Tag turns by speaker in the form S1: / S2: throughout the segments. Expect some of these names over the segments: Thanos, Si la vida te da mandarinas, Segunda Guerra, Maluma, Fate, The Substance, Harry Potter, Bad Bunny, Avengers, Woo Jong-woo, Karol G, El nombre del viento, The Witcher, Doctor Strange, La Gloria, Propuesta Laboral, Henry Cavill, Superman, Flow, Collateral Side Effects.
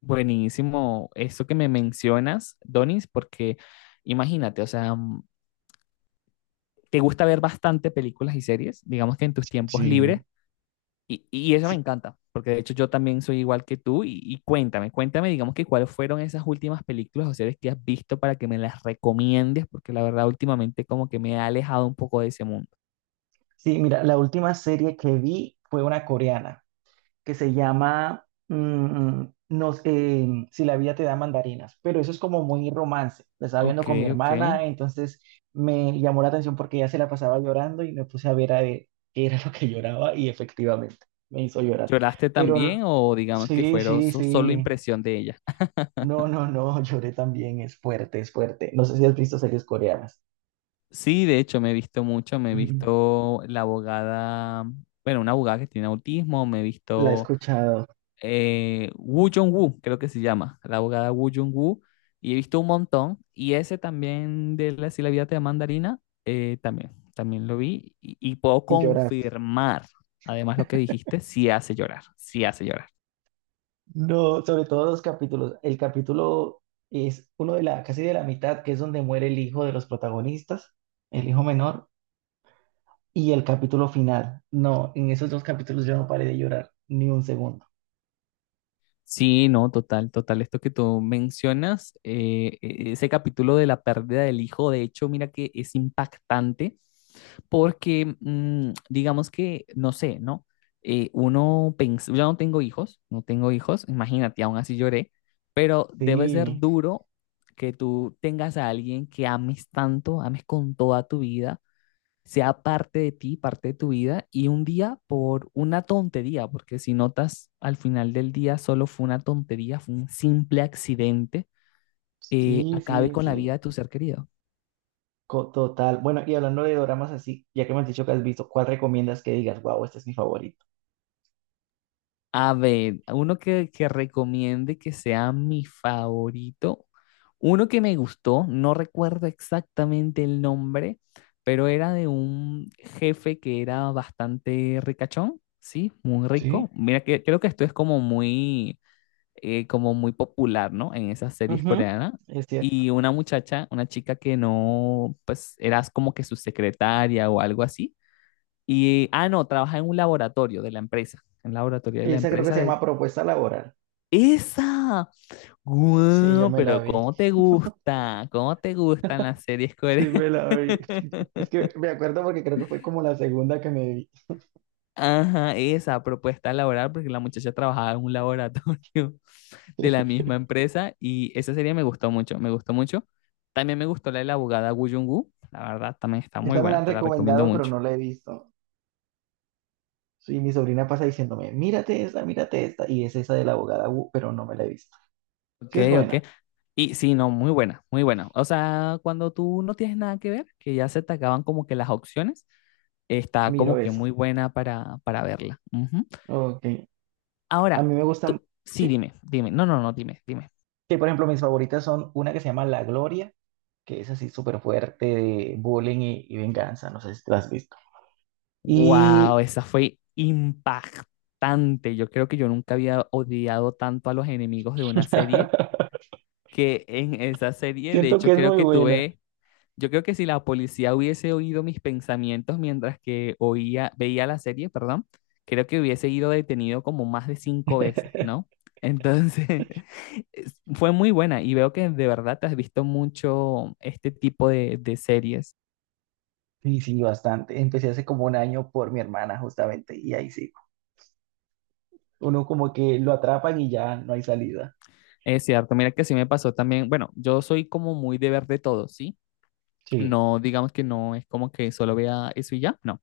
S1: Buenísimo eso que me mencionas, Donis, porque imagínate, o sea, te gusta ver bastante películas y series, digamos que en tus tiempos libres,
S2: Sí,
S1: y eso me
S2: sí,
S1: encanta, porque de hecho yo también soy igual que tú, y cuéntame, digamos que cuáles fueron esas últimas películas o series que has visto para que me las recomiendes, porque la verdad últimamente como que me ha alejado un poco de ese mundo.
S2: sí, mira, la última serie que vi fue una coreana que se llama Si la vida te da mandarinas, pero eso es como muy romance. La estaba viendo
S1: Ok,
S2: con mi
S1: ok.
S2: hermana, entonces me llamó la atención porque ella se la pasaba llorando y me puse a ver qué era lo que lloraba y efectivamente me hizo llorar.
S1: ¿Lloraste
S2: Pero
S1: también o digamos que
S2: sí,
S1: fueron
S2: sí,
S1: solo
S2: sí,
S1: impresión de ella?
S2: no, no, no, lloré también, es fuerte, es fuerte. No sé si has visto series coreanas.
S1: Sí, de hecho me he visto mucho, me he
S2: Ujú.
S1: visto la abogada, bueno, una abogada que tiene autismo, me he
S2: La he
S1: visto
S2: escuchado
S1: Woo Jong-woo, creo que se llama, la abogada Woo Jong-woo, y he visto un montón, y ese también de la, si la vida te da mandarina, también, también lo vi, y puedo
S2: y lloras.
S1: confirmar, además lo que dijiste, sí hace llorar, sí hace llorar.
S2: No, sobre todo dos capítulos. El capítulo es uno de la, casi de la mitad, que es donde muere el hijo de los protagonistas, el hijo menor, y el capítulo final. No, en esos dos capítulos yo no paré de llorar ni un segundo.
S1: Sí, no, total, total. Esto que tú mencionas, ese capítulo de la pérdida del hijo, de hecho, mira que es impactante porque, digamos que, no sé, ¿no? Uno pensa, yo no tengo hijos, no tengo hijos, imagínate, aún así lloré, pero debe ser
S2: Sí,
S1: duro que tú tengas a alguien que ames tanto, ames con toda tu vida sea parte de ti, parte de tu vida, y un día por una tontería, porque si notas al final del día solo fue una tontería, fue un simple accidente,
S2: sí,
S1: acabe
S2: sí,
S1: con la vida
S2: sí.
S1: de tu ser querido.
S2: Total. Bueno, y hablando de doramas así, ya que me has dicho que has visto, ¿cuál recomiendas que digas, wow, este es mi favorito?
S1: A ver, uno que recomiende que sea mi favorito, uno que me gustó, no recuerdo exactamente el nombre, pero era de un jefe que era bastante ricachón, ¿sí? Muy
S2: Sí.
S1: rico. Mira, que, creo que esto es como muy popular, ¿no? En esas series
S2: Ujú.
S1: coreanas.
S2: Es cierto.
S1: Y una muchacha, una chica que no, pues eras como que su secretaria o algo así. Y, ah, no, trabaja en un laboratorio de la empresa, en el laboratorio de la
S2: Esa creo que
S1: empresa
S2: se
S1: de...
S2: llama Propuesta Laboral.
S1: ¡Esa!
S2: Sí, yo
S1: ¡Guau!
S2: me la
S1: Pero
S2: vi.
S1: ¿cómo te gusta? ¿Cómo te gustan las series
S2: Sí,
S1: coreanas?
S2: me la vi. Es que me acuerdo porque creo que fue como la segunda que me vi.
S1: Ajá, esa propuesta laboral, porque la muchacha trabajaba en un laboratorio de la misma empresa y esa serie me gustó mucho. También me gustó la de la abogada Woo Jung-woo, la verdad también está muy
S2: Esa me la
S1: buena,
S2: han
S1: te la recomiendo
S2: recomendado, pero
S1: mucho.
S2: no la he visto. Y mi sobrina pasa diciéndome, mírate esta, mírate esta. Y es esa de la abogada Wu, pero no me la he visto.
S1: Ok,
S2: Sí es
S1: ok.
S2: buena,
S1: Y sí, no, muy buena, muy buena. O sea, cuando tú no tienes nada que ver, que ya se te acaban como que las opciones, está
S2: miro
S1: como que
S2: esa.
S1: muy buena para verla. Ujú.
S2: Ok. A
S1: Ahora,
S2: mí me gustan,
S1: tú, sí,
S2: sí.
S1: dime, dime, no, no, no, dime, dime.
S2: Que por ejemplo mis favoritas son una que se llama La Gloria, que es así súper fuerte, de bullying y venganza. No sé si te la has visto. Y
S1: Wow, esa fue impactante. Yo creo que yo nunca había odiado tanto a los enemigos de una serie que en esa serie, de
S2: Siento
S1: hecho,
S2: que es
S1: creo
S2: muy
S1: que
S2: buena.
S1: tuve, yo creo que si la policía hubiese oído mis pensamientos mientras que oía, veía la serie, perdón, creo que hubiese ido detenido como más de cinco veces, ¿no? Entonces, fue muy buena y veo que de verdad te has visto mucho este tipo de series.
S2: Sí, sí, bastante. Empecé hace como un año por mi hermana, justamente, y ahí sí. Uno como que lo atrapan y ya no hay salida.
S1: Es cierto, mira que sí me pasó también. Bueno, yo soy como muy de ver de todo, ¿sí?
S2: Sí,
S1: No, digamos que no es como que solo vea eso y ya, no.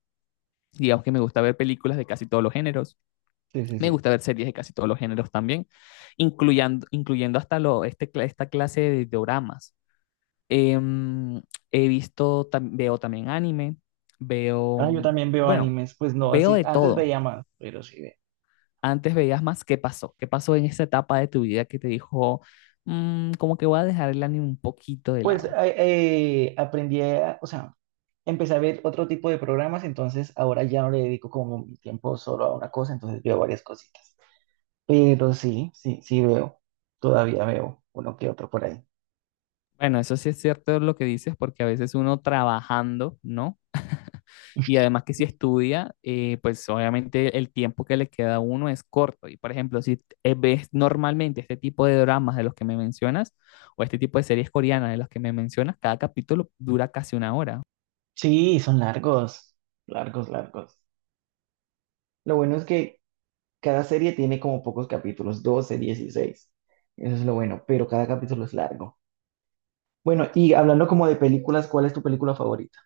S1: Digamos que me gusta ver películas de casi todos los géneros,
S2: sí, sí,
S1: me
S2: sí.
S1: gusta ver series de casi todos los géneros también, incluyendo hasta lo, este, esta clase de doramas. Em, He visto, veo también anime, veo,
S2: Ah, yo también veo
S1: bueno,
S2: animes, pues no
S1: veo
S2: así,
S1: de
S2: antes
S1: todo.
S2: veía más, pero sí.
S1: Antes veías más ¿qué pasó, qué pasó en esa etapa de tu vida que te dijo, "Mm, como que voy a dejar el anime un poquito de
S2: Pues eh,
S1: lado"?
S2: Aprendí, o sea, empecé a ver otro tipo de programas, entonces ahora ya no le dedico como mi tiempo solo a una cosa, entonces veo varias cositas. Pero sí, sí, sí veo, todavía veo uno que otro por ahí.
S1: Bueno, eso sí es cierto lo que dices, porque a veces uno trabajando, ¿no? Y además que si estudia, pues obviamente el tiempo que le queda a uno es corto. Y por ejemplo, si ves normalmente este tipo de dramas de los que me mencionas, o este tipo de series coreanas de los que me mencionas, cada capítulo dura casi una hora.
S2: Sí, son largos, largos, largos. Lo bueno es que cada serie tiene como pocos capítulos, 12, 16. Eso es lo bueno, pero cada capítulo es largo. Bueno, y hablando como de películas, ¿cuál es tu película favorita?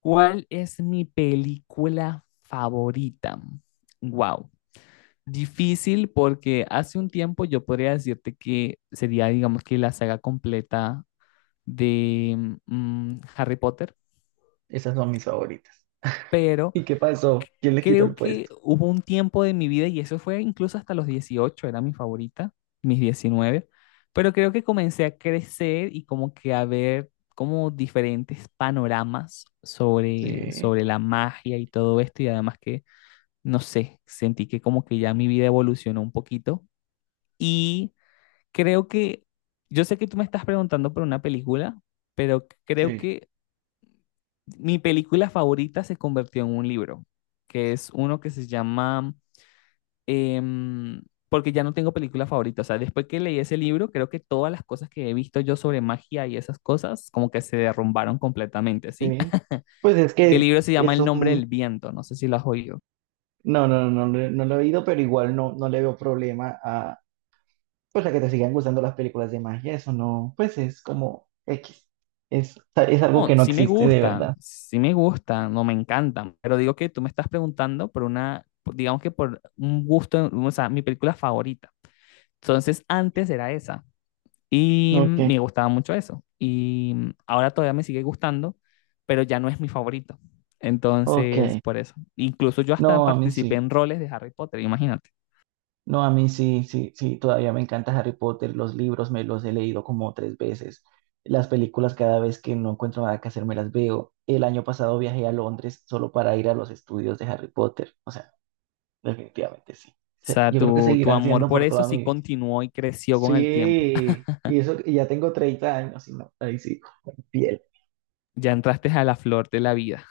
S1: ¿Cuál es mi película favorita? Wow. Difícil porque hace un tiempo yo podría decirte que sería, digamos que la saga completa de Harry Potter,
S2: Esas son mis favoritas.
S1: pero
S2: ¿Y qué pasó? ¿Quién le quitó
S1: creo
S2: el
S1: que
S2: puesto?
S1: hubo un tiempo de mi vida, y eso fue incluso hasta los 18 era mi favorita, mis 19, pero creo que comencé a crecer y como que a ver como diferentes panoramas sobre,
S2: Sí,
S1: sobre la magia y todo esto, y además que, no sé, sentí que como que ya mi vida evolucionó un poquito, y creo que, yo sé que tú me estás preguntando por una película, pero creo
S2: sí,
S1: que mi película favorita se convirtió en un libro, que es uno que se llama, em, porque ya no tengo película favorita, o sea, después que leí ese libro, creo que todas las cosas que he visto yo sobre magia y esas cosas, como que se derrumbaron completamente, ¿sí?
S2: sí. Pues es
S1: Y el
S2: que
S1: libro se llama
S2: es
S1: El nombre
S2: un...
S1: del viento, no sé si lo has oído.
S2: No, no, no, no, no lo he oído, pero igual no, no le veo problema a, pues a que te sigan gustando las películas de magia, eso no, pues es como X. Es algo
S1: No,
S2: que no existe de verdad.
S1: sí me gustan, no me encantan, pero digo que tú me estás preguntando por una, digamos que por un gusto, o sea, mi película favorita. Entonces, antes era esa. Y
S2: Ok,
S1: me gustaba mucho eso. Y ahora todavía me sigue gustando, pero ya no es mi favorito.
S2: ok.
S1: Entonces, por eso. Incluso yo hasta
S2: No, a mí
S1: participé
S2: sí.
S1: en roles de Harry Potter, imagínate.
S2: No, a mí sí, sí, sí. Todavía me encanta Harry Potter. Los libros me los he leído como tres veces. Las películas cada vez que no encuentro nada que hacer me las veo. El año pasado viajé a Londres solo para ir a los estudios de Harry Potter. O sea, definitivamente sí.
S1: O sea,
S2: Yo creo que
S1: tu
S2: seguirán
S1: amor
S2: siendo
S1: por
S2: por
S1: eso
S2: toda mi
S1: sí
S2: vida.
S1: continuó y creció con el tiempo.
S2: Sí, y eso, y ya tengo 30 años y no, ahí sí, piel.
S1: Ya entraste a la flor de la vida.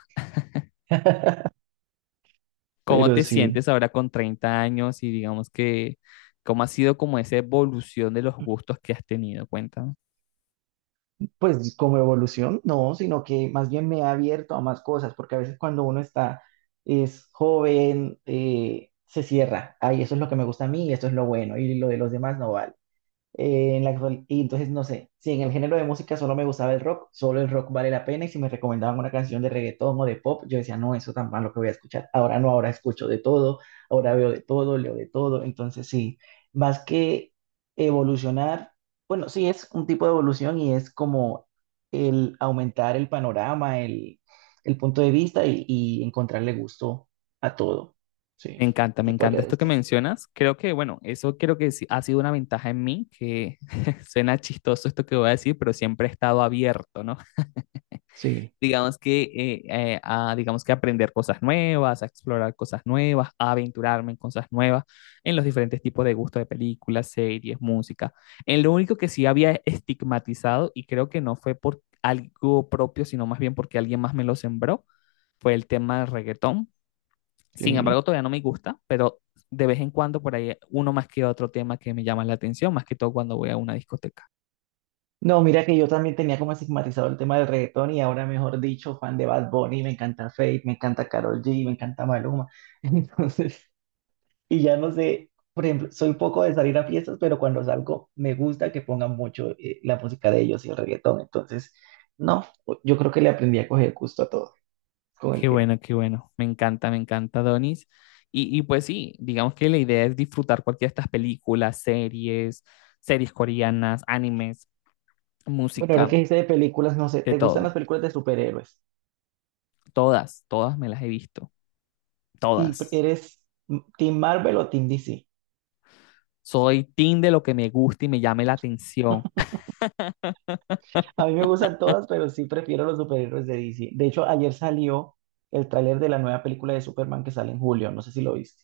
S1: ¿Cómo
S2: Pero
S1: te
S2: sí,
S1: sientes ahora con 30 años y digamos que cómo ha sido como esa evolución de los gustos que has tenido? Cuéntame.
S2: pues como evolución, no, sino que más bien me ha abierto a más cosas, porque a veces cuando uno está, es joven, se cierra. Ay, eso es lo que me gusta a mí, y esto es lo bueno, y lo de los demás no vale. Y entonces, no sé, si en el género de música solo me gustaba el rock, solo el rock vale la pena. Y si me recomendaban una canción de reggaetón o de pop, yo decía, no, eso tan malo que voy a escuchar. Ahora no, ahora escucho de todo, ahora veo de todo, leo de todo. Entonces, sí, más que evolucionar, bueno, sí es un tipo de evolución y es como el aumentar el panorama, el punto de vista y encontrarle gusto a todo. Sí,
S1: Me
S2: se podría
S1: encanta esto que
S2: decir.
S1: mencionas. Creo que, bueno, eso creo que sí ha sido una ventaja en mí, que suena chistoso esto que voy a decir, pero siempre he estado abierto, ¿no?
S2: Sí,
S1: Digamos que, a, digamos que aprender cosas nuevas, a explorar cosas nuevas, a aventurarme en cosas nuevas, en los diferentes tipos de gustos de películas, series, música. En lo único que sí había estigmatizado, y creo que no fue por algo propio, sino más bien porque alguien más me lo sembró, fue el tema del reggaetón. Sin
S2: sí.
S1: embargo, todavía no me gusta, pero de vez en cuando por ahí uno más que otro tema que me llama la atención, más que todo cuando voy a una discoteca.
S2: No, mira que yo también tenía como estigmatizado el tema del reggaetón y ahora, mejor dicho, fan de Bad Bunny, me encanta Fate, me encanta Karol G, me encanta Maluma. Entonces, y ya no sé, por ejemplo, soy poco de salir a fiestas, pero cuando salgo me gusta que pongan mucho la música de ellos y el reggaetón. Entonces, no, yo creo que le aprendí a coger gusto a todo con el
S1: Qué
S2: tiempo.
S1: bueno, qué bueno. Me encanta, Donis. Y pues sí, digamos que la idea es disfrutar cualquiera de estas películas, series, series coreanas, animes,
S2: Bueno, ahora que
S1: música,
S2: dice de películas, no sé,
S1: de
S2: ¿te gustan
S1: todo.
S2: las películas de superhéroes?
S1: Todas, todas me las he visto,
S2: ¿Y
S1: todas.
S2: eres Team Marvel o Team DC?
S1: Soy team de lo que me gusta y me llame la atención.
S2: A mí me gustan todas, pero sí prefiero los superhéroes de DC. De hecho, ayer salió el tráiler de la nueva película de Superman que sale en julio. No sé si lo viste.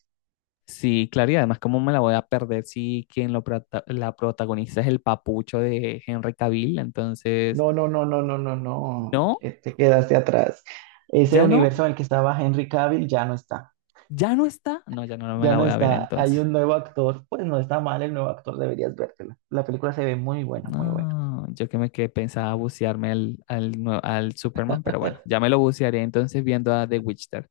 S1: Sí, claro, y además, ¿cómo me la voy a perder si quien lo la protagoniza es el papucho de Henry Cavill? Entonces,
S2: No, no, no, no, no, no, no.
S1: no,
S2: Te quedaste atrás. Ese
S1: ya no,
S2: universo en el que estaba Henry Cavill ya no está.
S1: ya no está. No, ya no, no me
S2: Ya
S1: la
S2: no
S1: voy a ver
S2: está. Hay
S1: entonces.
S2: un nuevo actor. Pues no está mal el nuevo actor, deberías vértela. La película se ve muy buena, muy buena.
S1: No, yo que me quedé pensaba bucearme al, al, al Superman, pero bueno, ya me lo bucearé entonces viendo a The Witcher.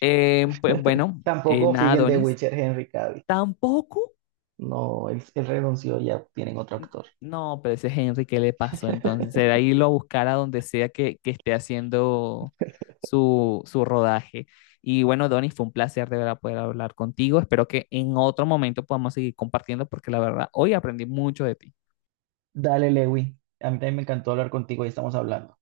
S1: Pues bueno,
S2: Tampoco
S1: nada,
S2: siguen The
S1: Donis,
S2: Witcher Henry Cavill.
S1: tampoco.
S2: No, él renunció, ya tienen otro
S1: N-
S2: actor.
S1: No, pero ese Henry, ¿qué le pasó entonces? Será irlo a buscar a donde sea que esté haciendo su, su rodaje. Y bueno, Donny, fue un placer de verdad poder hablar contigo. Espero que en otro momento podamos seguir compartiendo porque la verdad, hoy aprendí mucho de ti.
S2: Dale, Lewi. A mí también me encantó hablar contigo y estamos hablando.